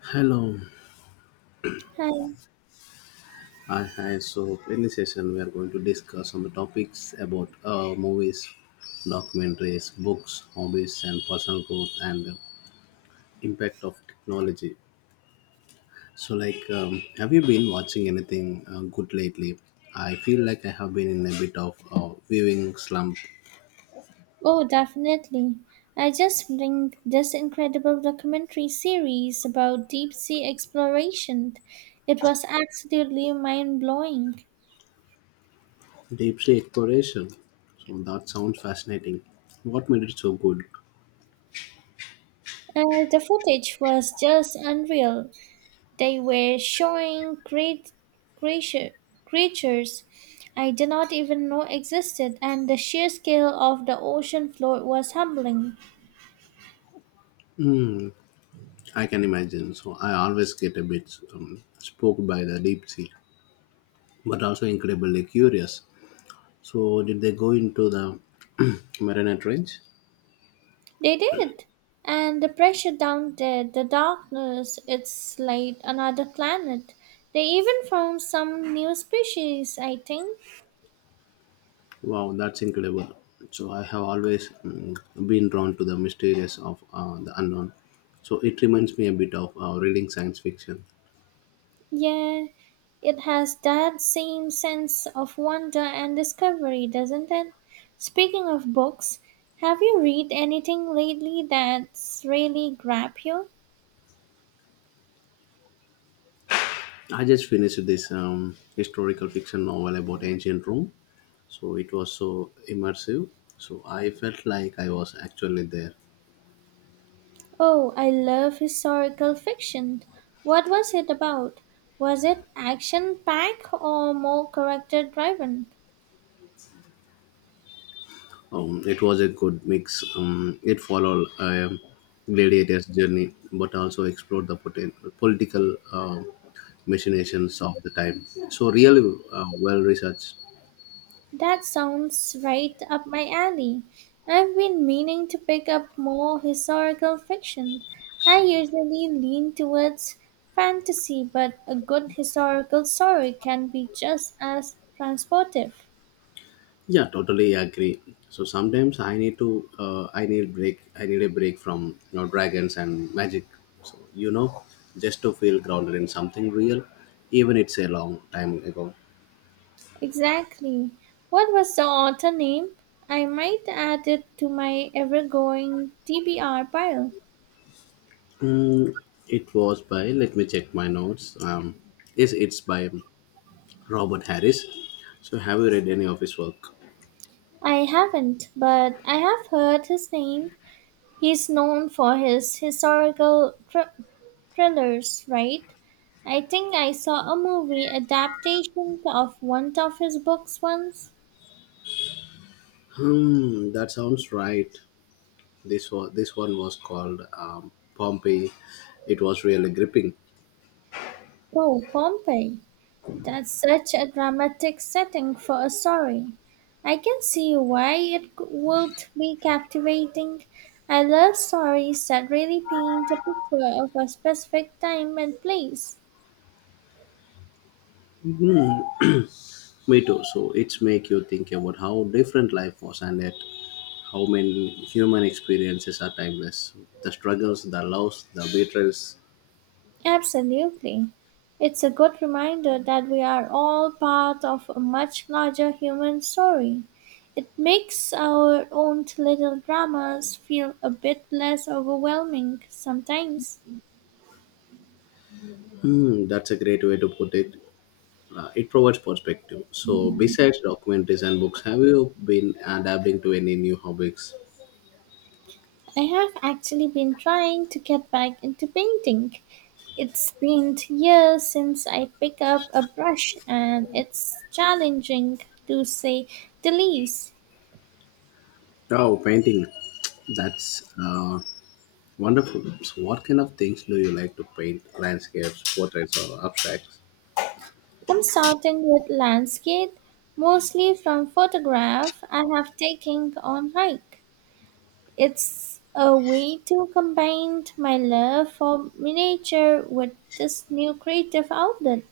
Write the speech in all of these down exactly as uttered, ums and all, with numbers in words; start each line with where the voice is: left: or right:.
left: Hello.
right: Hi.
left: Hi, hi. So, in this session, we are going to discuss on the topics about uh, movies, documentaries, books, hobbies, and personal growth and the impact of technology. So, like, um, have you been watching anything uh, good lately? I feel like I have been in a bit of a viewing slump.
right: Oh, definitely. I just bring this incredible documentary series about deep sea exploration. It was absolutely mind blowing.
left: Deep sea exploration. So, that sounds fascinating. What made it so good?
right: Uh, the footage was just unreal. They were showing great creature, creatures I did not even know existed, and the sheer scale of the ocean floor was humbling.
left: I can imagine. So, I always get a bit um, spooked by the deep sea, but also incredibly curious. So, did they go into the Marina Trench?
right: They did. And the pressure down there, the darkness, it's like another planet. They even found some new species, I think.
left: Wow, that's incredible. So, I have always mm, been drawn to the mysterious of uh, the unknown. So, it reminds me a bit of uh, reading science fiction.
right: Yeah, it has that same sense of wonder and discovery, doesn't it? Speaking of books, have you read anything lately that's really grabbed you?
left: I just finished this um, historical fiction novel about ancient Rome. So, it was so immersive. So, I felt like I was actually there.
right: Oh, I love historical fiction. What was it about? Was it action packed or more character driven?
left: Um, it was a good mix. Um, it followed a Gladiator's journey, but also explored the poten- political uh, machinations of the time. So, really uh, well researched.
right: That sounds right up my alley. I've been meaning to pick up more historical fiction. I usually lean towards fantasy, but a good historical story can be just as transportive.
left: Yeah, totally agree. So sometimes I need to, uh, I need break, I need a break from you know dragons and magic. So you know, just to feel grounded in something real, even it's a long time ago.
right: Exactly. What was the author name? I might add it to my ever going T B R pile.
left: Mm, it was by. Let me check my notes. Um, yes, it's by Robert Harris. So, have you read any of his work?
right: I haven't, but I have heard his name. He's known for his historical thr- thrillers, right? I think I saw a movie adaptation of one of his books once.
left: Hmm, that sounds right. This was this one was called um, Pompeii. It was really gripping.
right: Oh, Pompeii. That's such a dramatic setting for a story. I can see why it c- would be captivating. I love stories that really paint a picture of a specific time and place.
left: Me too. So it's make you think about how different life was and yet how many human experiences are timeless. The struggles, the loss, the betrayals.
right: Absolutely. It's a good reminder that we are all part of a much larger human story. It makes our own little dramas feel a bit less overwhelming sometimes.
left: Hmm, that's a great way to put it. Uh, it provides perspective. So besides documentaries and books, have you been adapting to any new hobbies?
right: I have actually been trying to get back into painting. It's been years since I picked up a brush and it's challenging to say the least.
left: Oh, painting. That's uh, wonderful. So, what kind of things do you like to paint? Landscapes, portraits, or abstracts?
right: I'm starting with landscape, mostly from photograph I have taken on hike. It's a way to combine my love for miniature with this new creative outlet.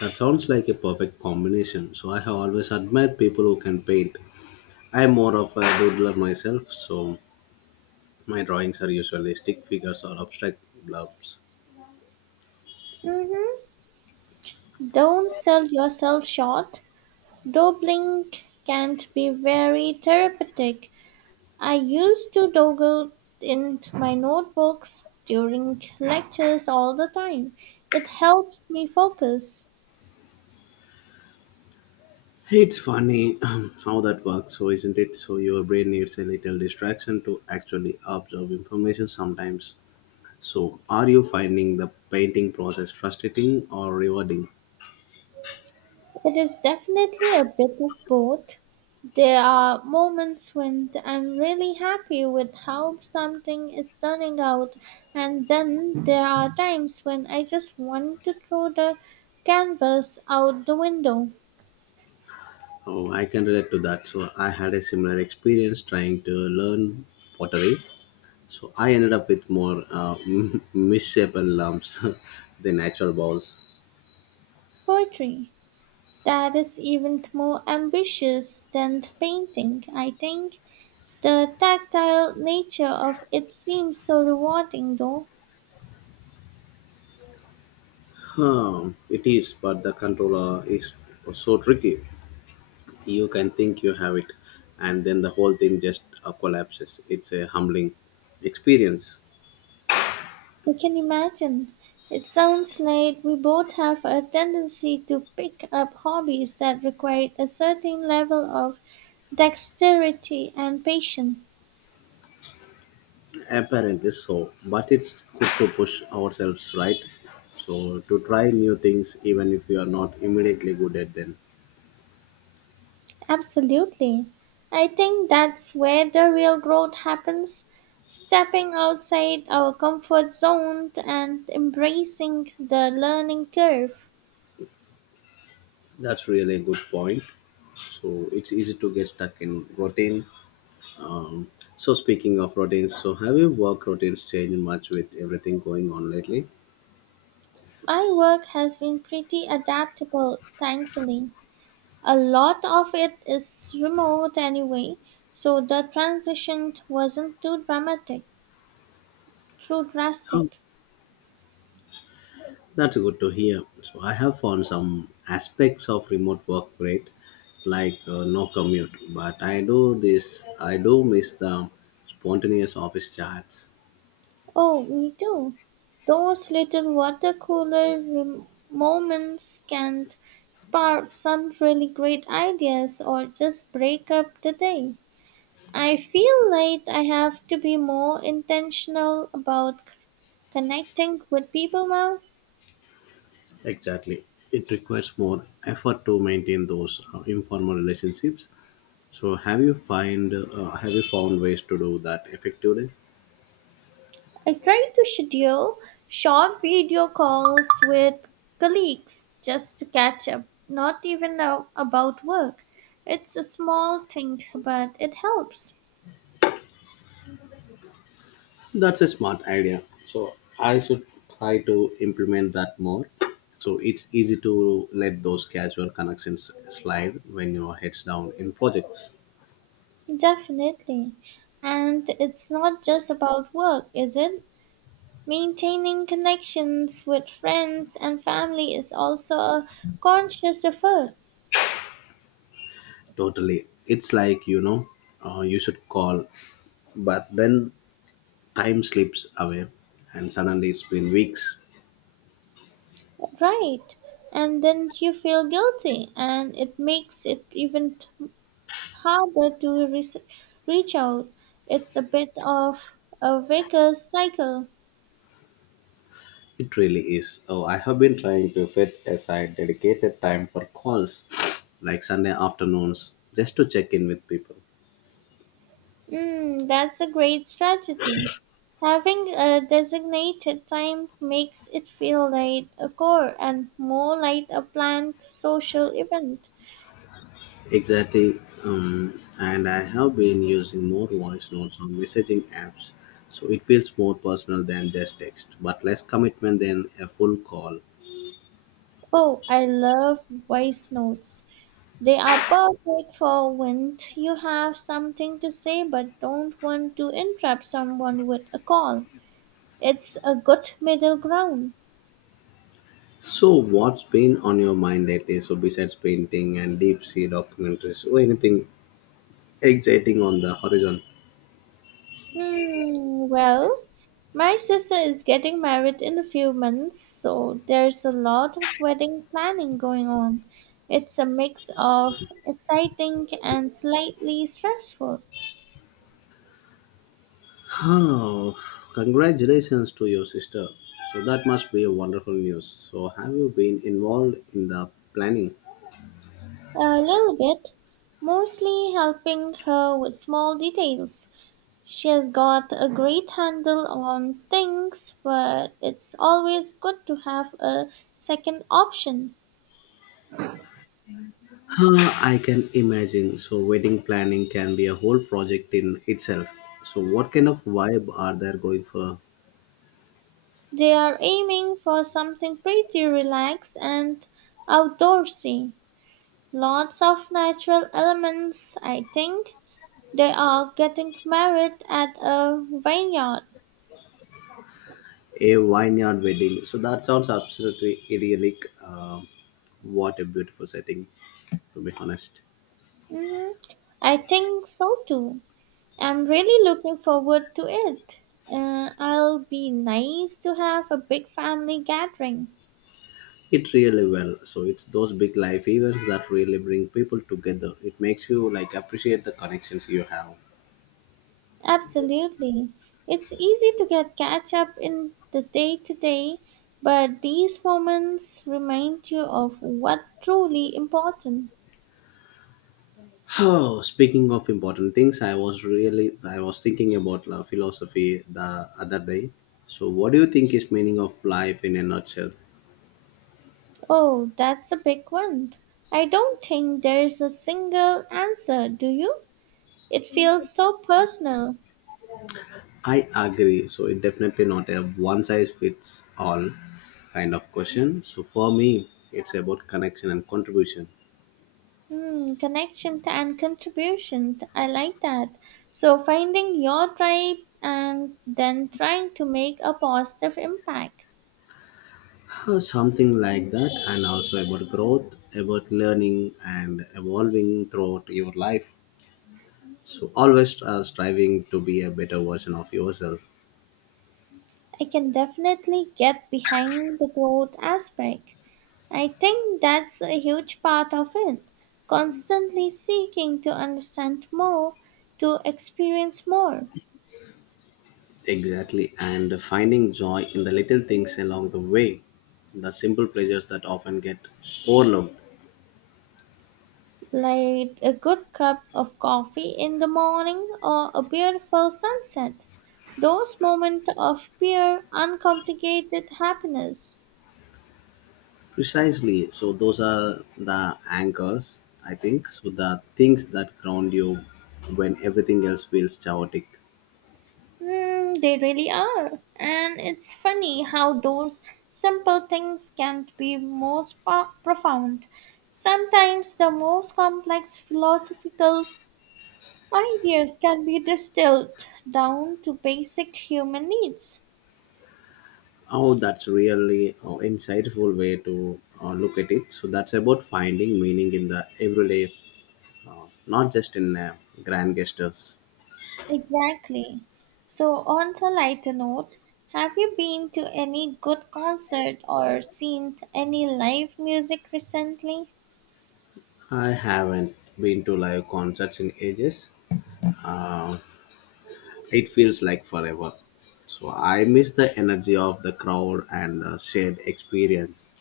left: That sounds like a perfect combination. So, I have always admired people who can paint. I'm more of a doodler myself, so my drawings are usually stick figures or abstract blobs.
right: Mm-hmm. Don't sell yourself short. Doodling can be very therapeutic. I used to doodle in my notebooks during lectures all the time. It helps me focus.
left: It's funny um, how that works, so isn't it? So, your brain needs a little distraction to actually absorb information sometimes. So, are you finding the painting process frustrating or rewarding?
right: It is definitely a bit of both. There are moments when I'm really happy with how something is turning out, and then there are times when I just want to throw the canvas out the window.
left: Oh, I can relate to that. So, I had a similar experience trying to learn pottery. So, I ended up with more uh, misshapen lumps than natural balls.
right: Poetry. That is even more ambitious than painting, I think. The tactile nature of it seems so rewarding, though.
left: Huh, it is, but the controller is so tricky. You can think you have it, and then the whole thing just uh, collapses. It's a humbling experience.
right: I can imagine. It sounds like we both have a tendency to pick up hobbies that require a certain level of dexterity and patience.
left: Apparently so, but it's good to push ourselves, right? So to try new things, even if we are not immediately good at them.
right: Absolutely. I think that's where the real growth happens stepping outside our comfort zone and embracing the learning curve.
left: That's really a good point. So it's easy to get stuck in routine. So speaking of routines, so have your work routines changed much with everything going on lately?
right: My work has been pretty adaptable, thankfully. A lot of it is remote anyway, so the transition wasn't too dramatic, too
left: Oh,
right: drastic.
left: that's good to hear. So I have found some aspects of remote work great, like uh, no commute. But I do this. I do miss the spontaneous office chats.
right: Oh, me too. Those little water cooler rem- moments can spark some really great ideas or just break up the day. I feel like I have to be more intentional about c- connecting with people now.
left: Exactly. It requires more effort to maintain those uh, informal relationships. So have you find uh, have you found ways to do that effectively?
right: I try to schedule short video calls with colleagues just to catch up, not even a- about work. It's a small thing, but it helps.
left: That's a smart idea. So I should try to implement that more. So it's easy to let those casual connections slide when your head's down in projects.
right: Definitely. And it's not just about work, is it? Maintaining connections with friends and family is also a conscious effort,
left: Totally. It's like, you know, uh, You should call, but then time slips away and suddenly it's been weeks.
right: right? And then you feel guilty, and it makes it even harder to res- reach out. It's a bit of a vicious cycle.
left: It really is. Oh, I have been trying to set aside dedicated time for calls, like Sunday afternoons, just to check in with people.
right: Mm, that's a great strategy. Having a designated time makes it feel like a core and more like a planned social event.
left: Exactly. Um, and I have been using more voice notes on messaging apps, so it feels more personal than just text, but less commitment than a full call.
right: Oh, I love voice notes. They are perfect for when you have something to say but don't want to interrupt someone with a call. It's a good middle ground.
left: So, what's been on your mind lately? So, besides painting and deep sea documentaries, or anything exciting on the horizon?
right: Hmm, well, my sister is getting married in a few months, so there's a lot of wedding planning going on. It's a mix of exciting and slightly stressful.
left: Oh, congratulations to your sister. So that must be a wonderful news. So have you been involved in the planning?
right: A little bit, mostly helping her with small details. She has got a great handle on things, but it's always good to have a second option.
left: Huh, I can imagine. So wedding planning can be a whole project in itself. So what kind of vibe are there going for
right: They are aiming for something pretty relaxed and outdoorsy. Lots of natural elements, I think. They are getting married at a vineyard.
left: a vineyard wedding? So that sounds absolutely idyllic. Um what a beautiful setting, to be honest.
right: Hmm, I think so too. I'm really looking forward to it. Uh, I'll be nice to have a big family gathering.
left: It really well. So it's those big life events that really bring people together. It makes you like appreciate the connections you have.
right: Absolutely. It's easy to get catch up in the day to day, but these moments remind you of what truly important.
left: Oh, speaking of important things, I was really I was thinking about uh, philosophy the other day. So what do you think is meaning of life in a nutshell?
right: Oh, that's a big one. I don't think there's a single answer, do you? It feels so personal.
left: I agree. So it definitely not a one size fits all kind of question. So for me, it's about connection and contribution.
right: Hmm, connection t- and contribution. t- I like that. So finding your tribe and then trying to make a positive impact.
left: Uh, something like that, and also about growth, about learning and evolving throughout your life, so always uh, striving to be a better version of yourself.
right: I can definitely get behind the growth aspect. I think that's a huge part of it. Constantly seeking to understand more, to experience more.
left: Exactly, and finding joy in the little things along the way, the simple pleasures that often get overlooked.
right: Like a good cup of coffee in the morning or a beautiful sunset. Those moments of pure, uncomplicated happiness.
left: Precisely, so those are the anchors, I think, so the things that ground you when everything else feels chaotic.
right: Mm, they really are. And it's funny how those simple things can be most po- profound. Sometimes the most complex philosophical ideas can be distilled down to basic human needs.
left: Oh, that's really uh, insightful way to uh, look at it. So that's about finding meaning in the everyday, not just in uh, grand gestures.
right: Exactly. So, on a lighter note, have you been to any good concert or seen any live music recently?
left: I haven't been to live concerts in ages. It feels like forever. So I miss the energy of the crowd and the shared experience.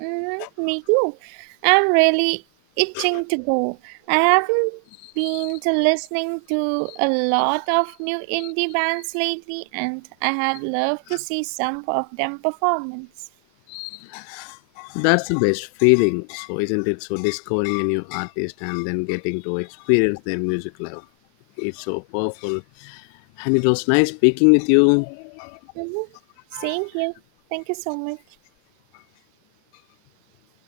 right: Mm, me too. I'm really itching to go. I haven't been to listening to a lot of new indie bands lately, and I had loved to see some of them performance.
left: That's the best feeling. So isn't it so discovering a new artist and then getting to experience their music live? It's so powerful. And it was nice speaking with you.
right: Mm-hmm. Same here. Thank you so much.